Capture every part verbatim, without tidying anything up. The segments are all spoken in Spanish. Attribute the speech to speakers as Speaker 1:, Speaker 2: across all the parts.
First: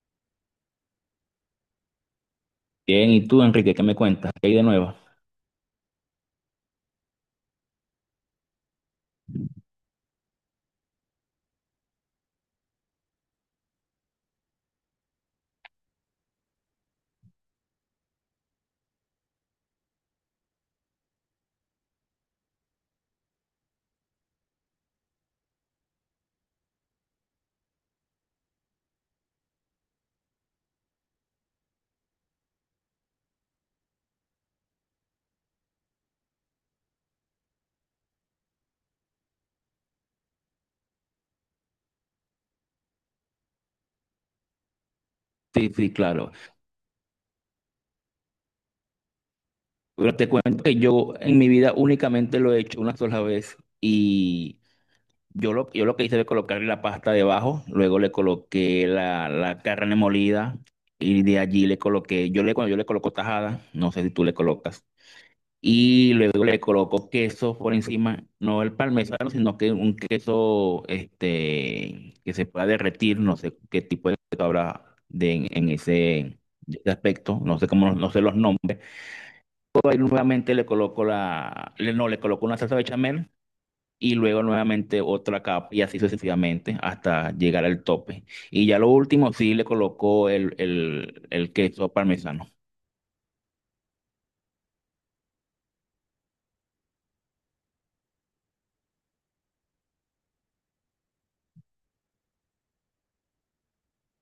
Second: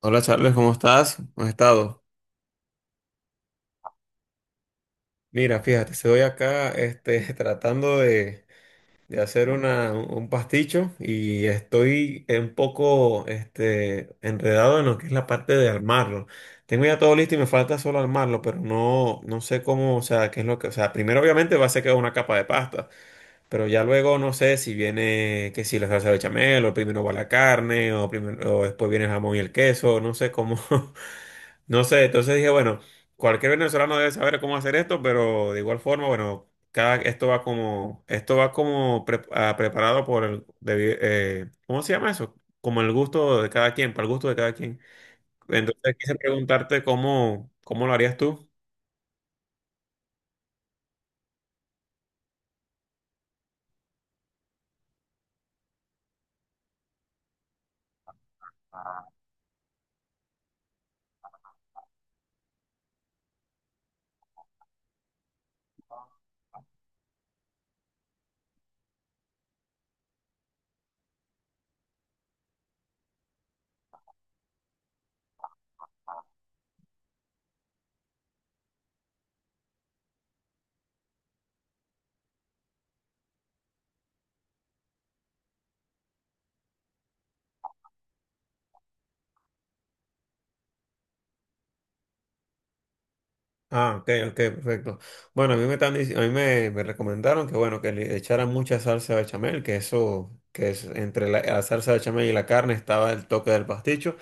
Speaker 1: Hola Charles, ¿cómo estás? ¿Cómo has estado?
Speaker 2: Bien, ¿y tú, Enrique, qué me cuentas? ¿Qué hay de nuevo?
Speaker 1: Mira, fíjate, estoy acá este, tratando de, de hacer una, un pasticho y estoy un poco este, enredado en lo que es la parte de armarlo. Tengo ya todo listo y me falta solo armarlo, pero no, no sé cómo, o sea, qué es lo que, o sea, primero obviamente va a ser que una capa de pasta, pero ya luego no sé si viene, que si la salsa bechamel, o primero va la carne, o, primero, o después viene el jamón y el queso, no sé cómo, No sé, entonces dije, bueno, cualquier venezolano debe saber cómo hacer esto, pero de igual forma, bueno, cada, esto va como, esto va como pre- ah, preparado por el, debi- eh, ¿cómo se llama eso? Como el gusto de cada quien, para el gusto de cada quien.
Speaker 2: Sí, sí,
Speaker 1: Entonces quise
Speaker 2: claro.
Speaker 1: preguntarte cómo, cómo lo harías tú.
Speaker 2: Pero te cuento que yo en mi vida únicamente lo he hecho una sola vez y yo lo, yo lo que hice fue colocarle la pasta debajo, luego le coloqué la, la carne molida y de allí le coloqué, yo le, cuando yo le coloco tajada, no sé si tú le colocas. Y luego le coloco queso por encima, no el parmesano, sino que un queso este, que se pueda derretir, no sé qué tipo de queso habrá de, en, en ese, de ese aspecto, no sé cómo, no sé los nombres. Luego ahí nuevamente le coloco la, le- no, le coloco una salsa bechamel y luego nuevamente otra capa y así sucesivamente hasta llegar al tope. Y ya lo último sí le coloco el, el, el queso parmesano.
Speaker 1: Ah, ok, ok, perfecto. Bueno, a mí me están dic- a mí me, me recomendaron que bueno, que le echaran mucha salsa bechamel, que eso, que es entre la, la salsa bechamel y la carne estaba el toque del pasticho.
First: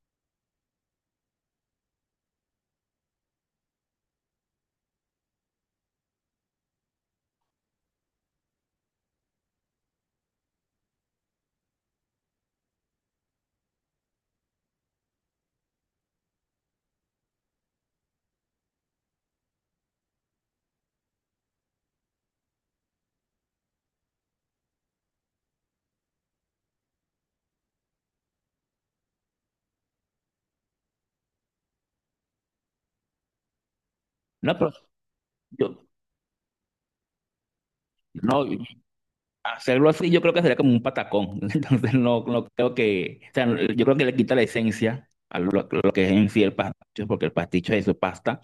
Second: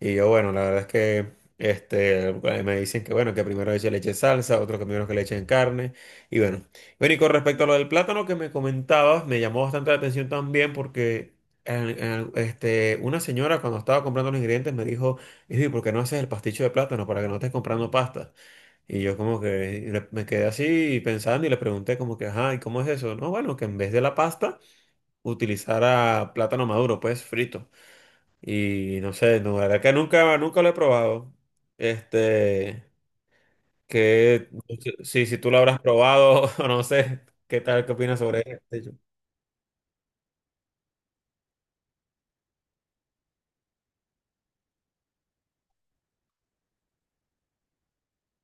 Speaker 1: Y yo, bueno, la verdad es que este, eh, me dicen que, bueno, que primero le eche leche salsa, otros que primero que le echen carne, y bueno. Bueno, y con respecto a lo del plátano que me comentabas, me llamó bastante la atención también porque en- en- este, una señora cuando estaba comprando los ingredientes me dijo, "Ey, ¿por qué no haces el pasticho de plátano para que no estés comprando pasta? Y yo como que le- me quedé así pensando y le pregunté como que, ajá, ¿y cómo es eso? No, bueno, que en vez de la pasta utilizara plátano maduro, pues frito. Y no sé, no, la verdad que nunca, nunca lo he probado. Este, que
Speaker 2: No, pero
Speaker 1: si, si tú lo habrás
Speaker 2: yo,
Speaker 1: probado, o no sé, ¿qué tal, qué opinas
Speaker 2: no,
Speaker 1: sobre ello?
Speaker 2: hacerlo así yo creo que sería como un patacón. Entonces no, no creo que, o sea, yo creo que le quita la esencia a lo, lo que es en sí el pasticho, porque el pasticho es eso, pasta,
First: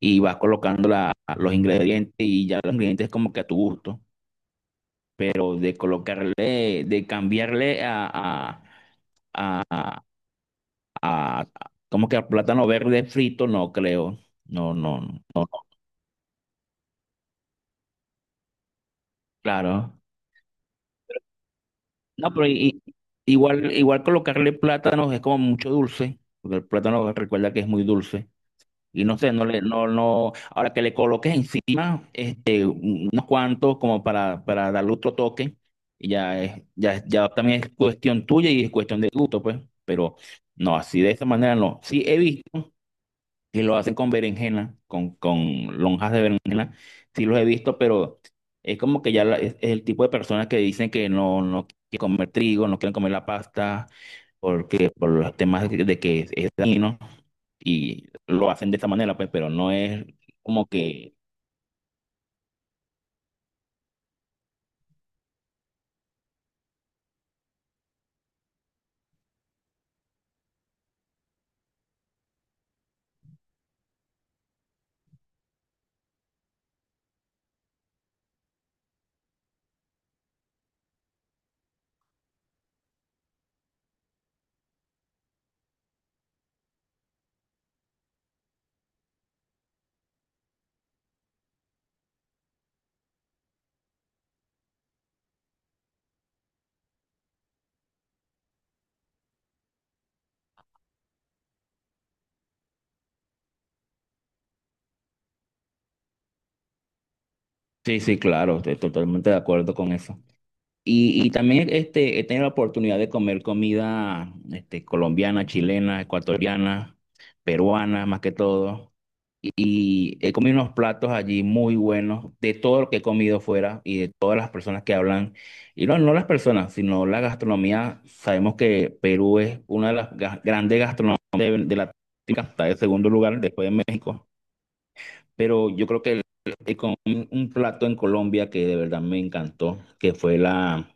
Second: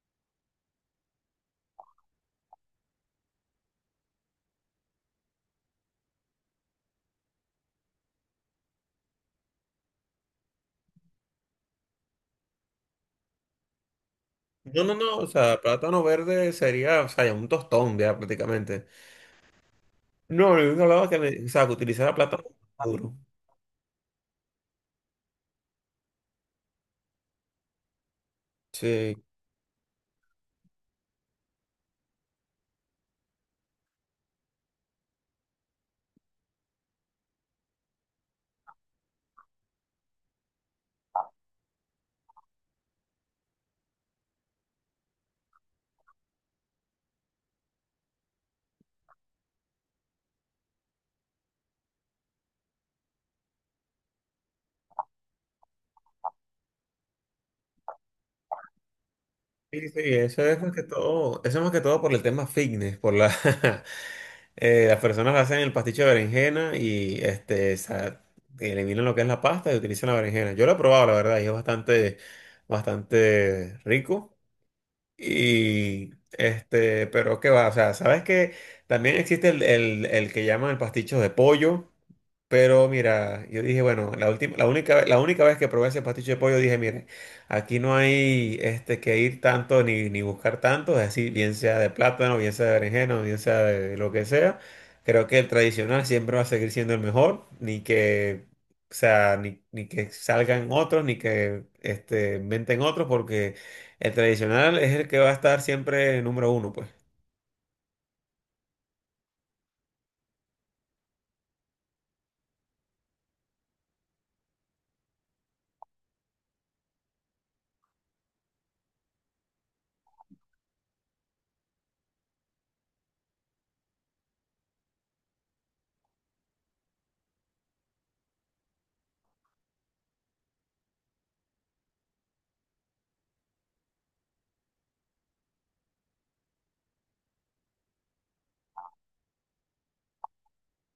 Speaker 2: y vas colocando la- los ingredientes y ya los ingredientes como que a tu gusto, pero de colocarle, de cambiarle a, a, a- a- como que a plátano verde frito, no creo. No,
Speaker 1: No, no,
Speaker 2: no,
Speaker 1: no,
Speaker 2: no,
Speaker 1: o
Speaker 2: no,
Speaker 1: sea, plátano verde sería, o sea, un tostón ya prácticamente.
Speaker 2: claro.
Speaker 1: No, yo no hablaba que, me- o sea, que utilizara
Speaker 2: No,
Speaker 1: plátano
Speaker 2: pero i- i-
Speaker 1: maduro.
Speaker 2: igual, igual colocarle plátanos es como mucho dulce, porque el plátano recuerda que es muy dulce. Y
Speaker 1: Sí,
Speaker 2: no sé, no le, no, no, ahora que le coloques encima, este, unos cuantos como para, para darle otro toque, y ya es, ya, es- ya también es cuestión tuya y es cuestión de gusto, pues. Pero no, así de esa manera no. Sí he visto que lo hacen con berenjena, con, con lonjas de berenjena, sí los he visto, pero es como que ya la- es, es el tipo de personas que dicen que no, no quieren comer trigo, no quieren comer la pasta, porque por los temas de que es dañino y lo hacen de esta manera, pues, pero no
Speaker 1: sí, sí,
Speaker 2: es
Speaker 1: eso es
Speaker 2: como
Speaker 1: más que
Speaker 2: que...
Speaker 1: todo, eso es más que todo por el tema fitness, por la, Eh, las personas hacen el pasticho de berenjena y este, sa- eliminan lo que es la pasta y utilizan la berenjena. Yo lo he probado, la verdad, y es bastante, bastante rico. Y este, pero qué va, o sea, sabes que también existe el, el- el que llaman el pasticho de pollo. Pero mira, yo dije, bueno, la última, la única, ve- la única vez que probé ese pasticho de pollo, dije, mire, aquí no hay este, que ir tanto ni, ni buscar tanto, es decir, bien sea de plátano, bien sea de berenjena, bien sea de lo que sea. Creo que el tradicional siempre va a seguir siendo el mejor, ni que, o sea, ni, ni que salgan otros, ni que este, inventen otros, porque el tradicional es el que va a estar siempre número uno, pues.
Speaker 2: Sí, sí, claro, estoy totalmente de acuerdo con eso. Y, y también este, he tenido la oportunidad de comer comida este, colombiana, chilena, ecuatoriana, peruana, más que todo. Y he comido unos platos allí muy buenos, de todo lo que he comido fuera y de todas las personas que hablan. Y no, no las personas, sino la gastronomía. Sabemos que Perú es una de las ga- grandes gastronomías de, de Latinoamérica, está en segundo lugar después de México. Pero yo creo que eh, con un, un plato en Colombia que de verdad me encantó, que fue la,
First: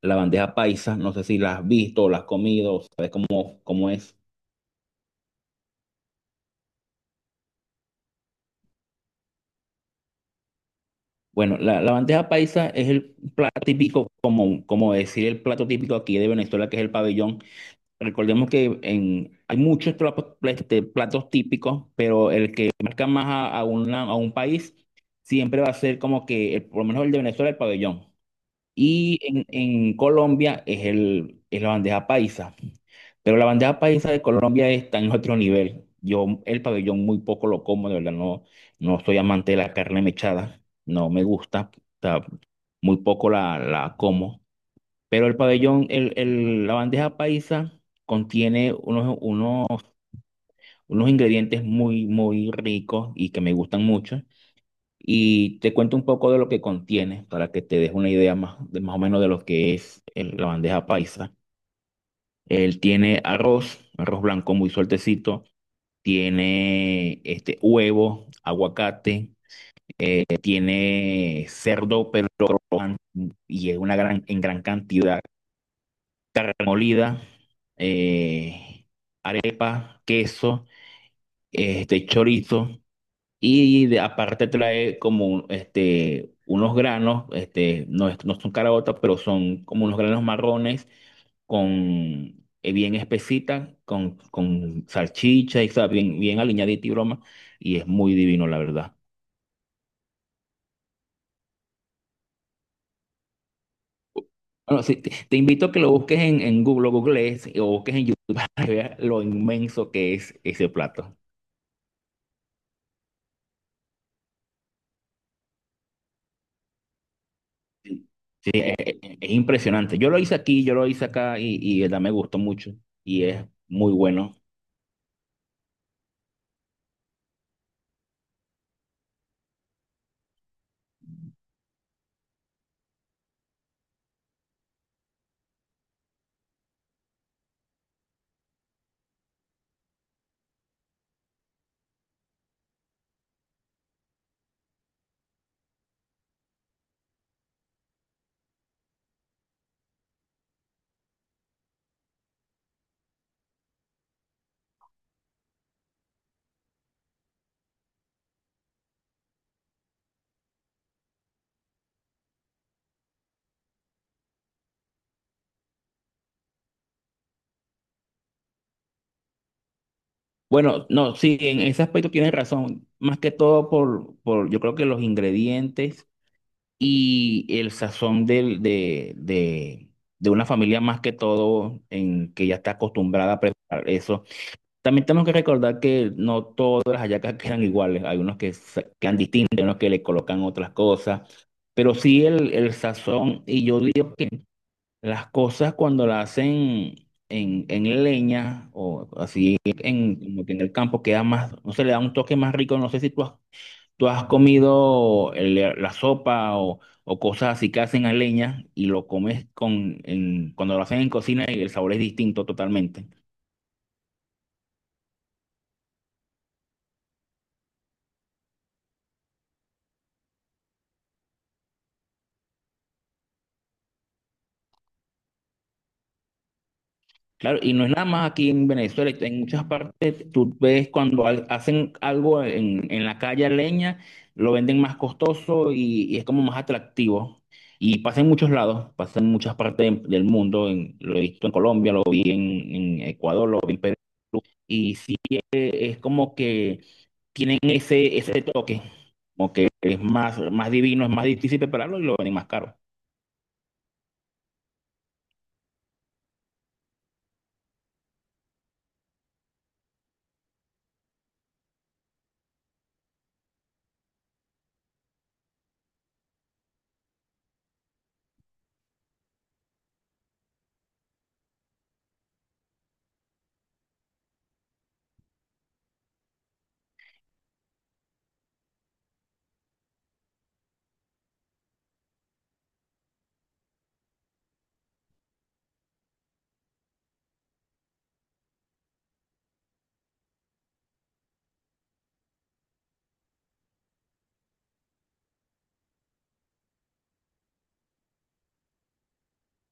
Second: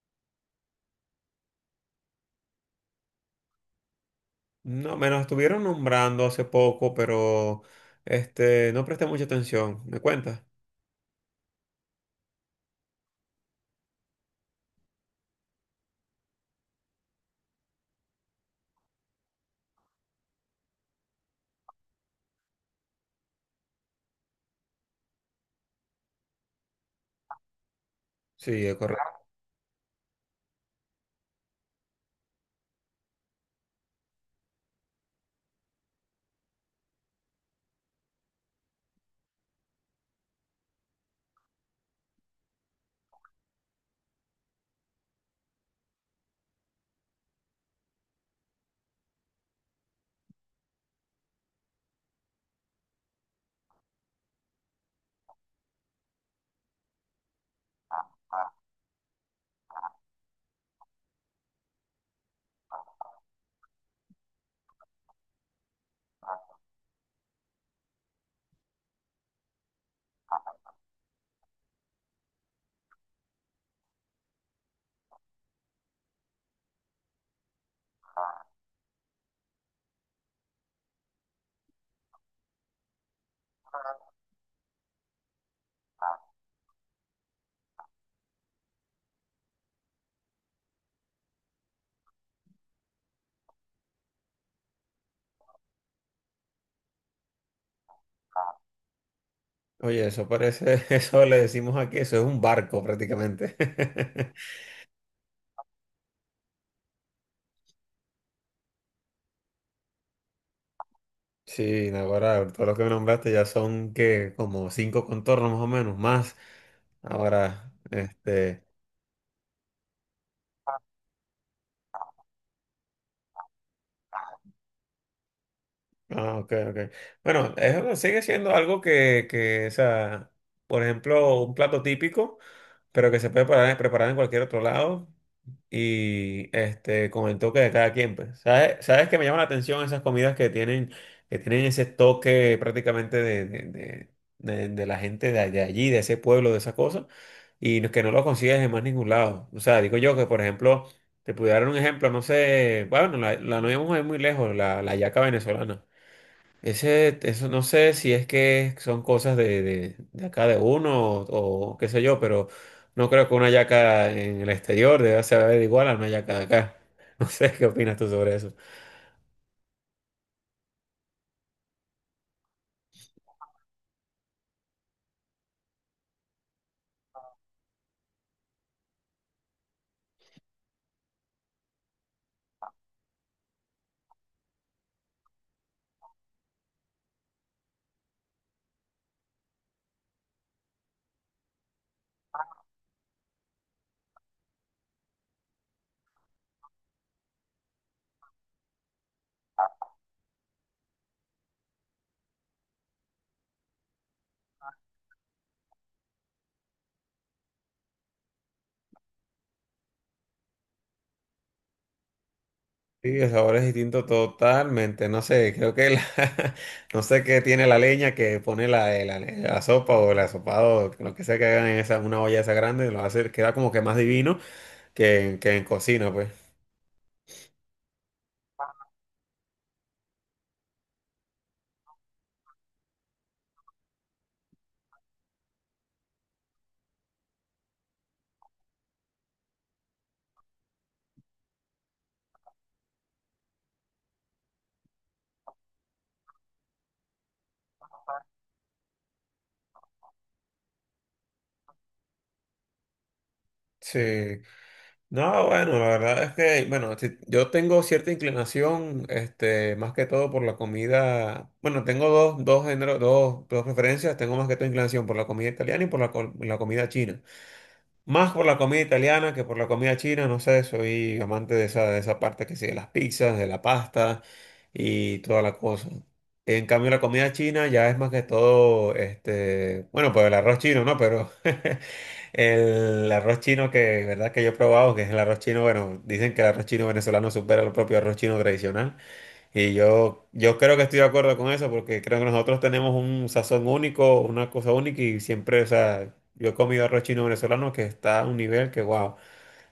Speaker 2: la bandeja paisa. No sé si la has visto o la has comido, o sabes cómo, cómo es.
Speaker 1: No, me lo estuvieron nombrando hace poco, pero este, no presté mucha atención. ¿Me cuentas?
Speaker 2: Bueno, la, la bandeja paisa es el plato típico, como, como decir el plato típico aquí de Venezuela, que es el pabellón. Recordemos que en, hay muchos platos, este, platos típicos, pero el que marca más a, a una- a un país siempre va a ser como que, el- por lo menos el de Venezuela, el pabellón.
Speaker 1: Sí, es
Speaker 2: Y
Speaker 1: correcto.
Speaker 2: en, en Colombia es, el, es la bandeja paisa. Pero la bandeja paisa de Colombia está en otro nivel. Yo el pabellón muy poco lo como, de verdad, no, no soy amante de la carne mechada. No me gusta. O sea, muy poco la, la como. Pero el pabellón, el, el- la bandeja paisa contiene unos, unos, unos ingredientes muy, muy ricos y que me gustan mucho. Y te cuento un poco de lo que contiene para que te des una idea más, de, más o menos de lo que es el- la bandeja paisa. Él tiene arroz, arroz blanco muy sueltecito, tiene este huevo, aguacate, eh, tiene cerdo, pero crocante, y es una gran, en gran cantidad, carne molida, eh, arepa, queso, este chorizo. Y de- aparte trae como este, unos granos, este, no, es- no son caraotas, pero son como unos granos marrones con eh, bien espesitas, con, con salchicha y sabe, bien, bien aliñadita y broma, y es muy divino, la verdad.
Speaker 1: Oye, eso parece, eso le decimos aquí, eso es un barco prácticamente.
Speaker 2: Bueno, sí, te, te invito a que lo busques en, en Google, lo googlees eh, o busques en YouTube para que veas lo inmenso que es ese plato.
Speaker 1: Sí, no, ahora todo lo que me nombraste ya son que como cinco contornos más o menos, más. Ahora, este,
Speaker 2: Es, es impresionante. Yo lo hice aquí, yo lo hice acá y, y de verdad me gustó mucho y es muy bueno.
Speaker 1: ah, ok, ok. Bueno, eso sigue siendo algo que, que, o sea, por ejemplo, un plato típico, pero que se puede preparar, preparar en cualquier otro lado. Y este, con el toque de cada quien, pues. ¿Sabes? ¿Sabes que me llama la atención esas comidas que tienen, que tienen ese toque prácticamente de, de, de- de- de la gente de, de allí, de ese pueblo, de esas cosas, y no- que no lo consigues en más ningún lado? O sea, digo yo que, por ejemplo, te pudiera dar un ejemplo, no sé, bueno, la, la no íbamos a ir muy lejos, la, la hallaca venezolana. Ese, eso no sé si es que son cosas de, de, de acá de uno o, o qué sé yo, pero no creo que una yaca en el exterior deba saber igual a una yaca de acá. No sé qué opinas tú sobre eso.
Speaker 2: Bueno, no, sí, en ese aspecto tienes razón. Más que todo por, por yo creo que los ingredientes y el sazón del- de, de, de una familia más que todo en que ya está acostumbrada a preparar eso. También tenemos que recordar que no todas las hallacas quedan iguales. Hay unos que sa- quedan distintos, hay unos que le colocan otras cosas. Pero sí el, el sazón, y yo digo que las cosas cuando las hacen en, en leña o así en, como que en el campo queda más, no sé, le da un toque más rico. No sé si tú has, tú has comido el- la sopa o, o cosas así que hacen a leña y lo comes con, en- cuando lo hacen en cocina y el sabor es distinto
Speaker 1: Sí,
Speaker 2: totalmente.
Speaker 1: el sabor es distinto totalmente. No sé, creo que la- no sé qué tiene la leña que pone la, eh, la, la sopa o el asopado, lo que sea que hagan en esa, una olla esa grande, lo hace, queda como que más divino que, en- que en cocina, pues.
Speaker 2: Claro, y no es nada más aquí en Venezuela, en muchas partes tú ves cuando al- hacen algo en, en la calle a leña, lo venden más costoso y, y es como más atractivo. Y pasa en muchos lados, pasa en muchas partes del mundo, en- lo he visto en Colombia, lo vi en, en Ecuador, lo vi en Perú, y sí eh, es como que tienen ese, ese toque, como que es más, más divino, es más difícil prepararlo y lo venden más caro.
Speaker 1: Sí. No, bueno, la verdad es que, bueno, si- yo tengo cierta inclinación, este, más que todo por la comida. Bueno, tengo dos, dos géneros, dos, dos preferencias. Tengo más que todo inclinación por la comida italiana y por la, co- la comida china. Más por la comida italiana que por la comida china, no sé, soy amante de esa, de esa parte que sí, de las pizzas, de la pasta y toda la cosa. En cambio, la comida china ya es más que todo, este, bueno, pues el arroz chino, ¿no? Pero el arroz chino que, verdad que yo he probado, que es el arroz chino, bueno, dicen que el arroz chino venezolano supera el propio arroz chino tradicional. Y yo, yo creo que estoy de acuerdo con eso, porque creo que nosotros tenemos un sazón único, una cosa única, y siempre, o sea, yo he comido arroz chino venezolano que está a un nivel que, wow,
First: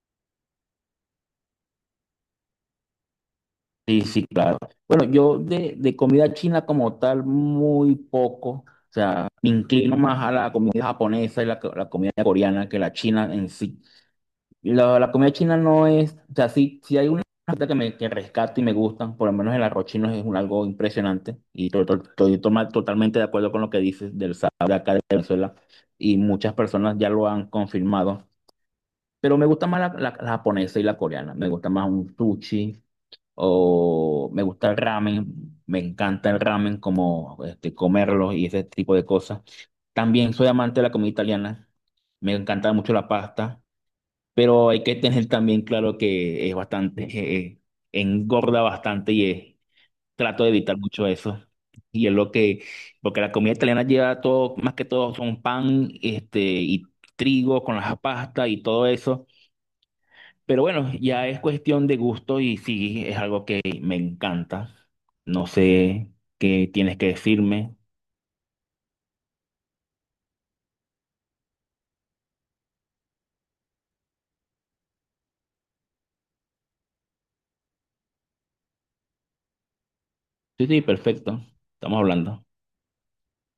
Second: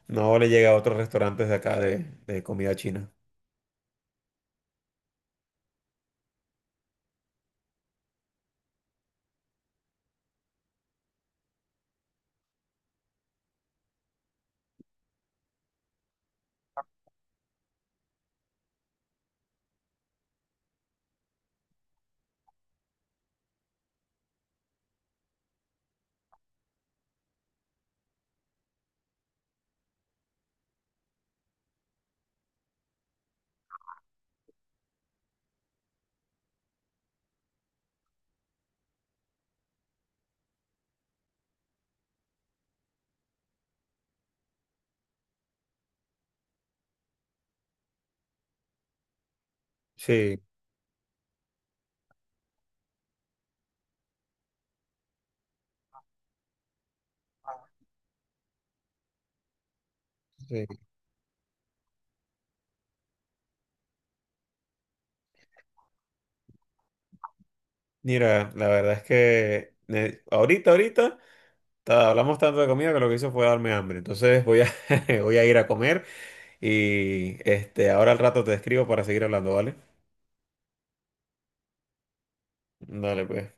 Speaker 1: no le llega a otros restaurantes de acá de, de comida china.
Speaker 2: Sí, sí, claro. Bueno, yo de, de comida china como tal, muy poco. O sea, me inclino más a la comida japonesa y la, co- la comida coreana que la china en sí. La, la comida china no es, o sea, sí, sí hay una receta que me que rescato y me gustan, por lo menos el arroz chino es un, algo impresionante y to- to- estoy toma- totalmente de acuerdo con lo que dices del sabor de acá de Venezuela y muchas personas ya lo han confirmado. Pero me gusta más la, la- la japonesa y la coreana. Me gusta más un sushi o me gusta el ramen, me encanta el ramen, como este, comerlo y ese tipo de cosas. También soy amante de la comida italiana, me encanta mucho la pasta, pero hay que tener también claro que es bastante, eh, engorda bastante y es-
Speaker 1: Sí,
Speaker 2: trato de evitar mucho eso. Y es lo que, porque la comida italiana lleva todo, más que todo son pan, este, y trigo con las pastas y todo eso. Pero
Speaker 1: sí.
Speaker 2: bueno, ya es cuestión de gusto y sí, es algo que me encanta. No sé qué tienes que decirme.
Speaker 1: Mira, la verdad es que eh, ahorita, ahorita, ta- hablamos tanto de comida que lo que hizo fue darme hambre. Entonces voy a, voy a ir a comer. Y este, ahora al rato te escribo para seguir hablando, ¿vale?
Speaker 2: Sí, sí, perfecto. Estamos hablando.
Speaker 1: Dale, pues.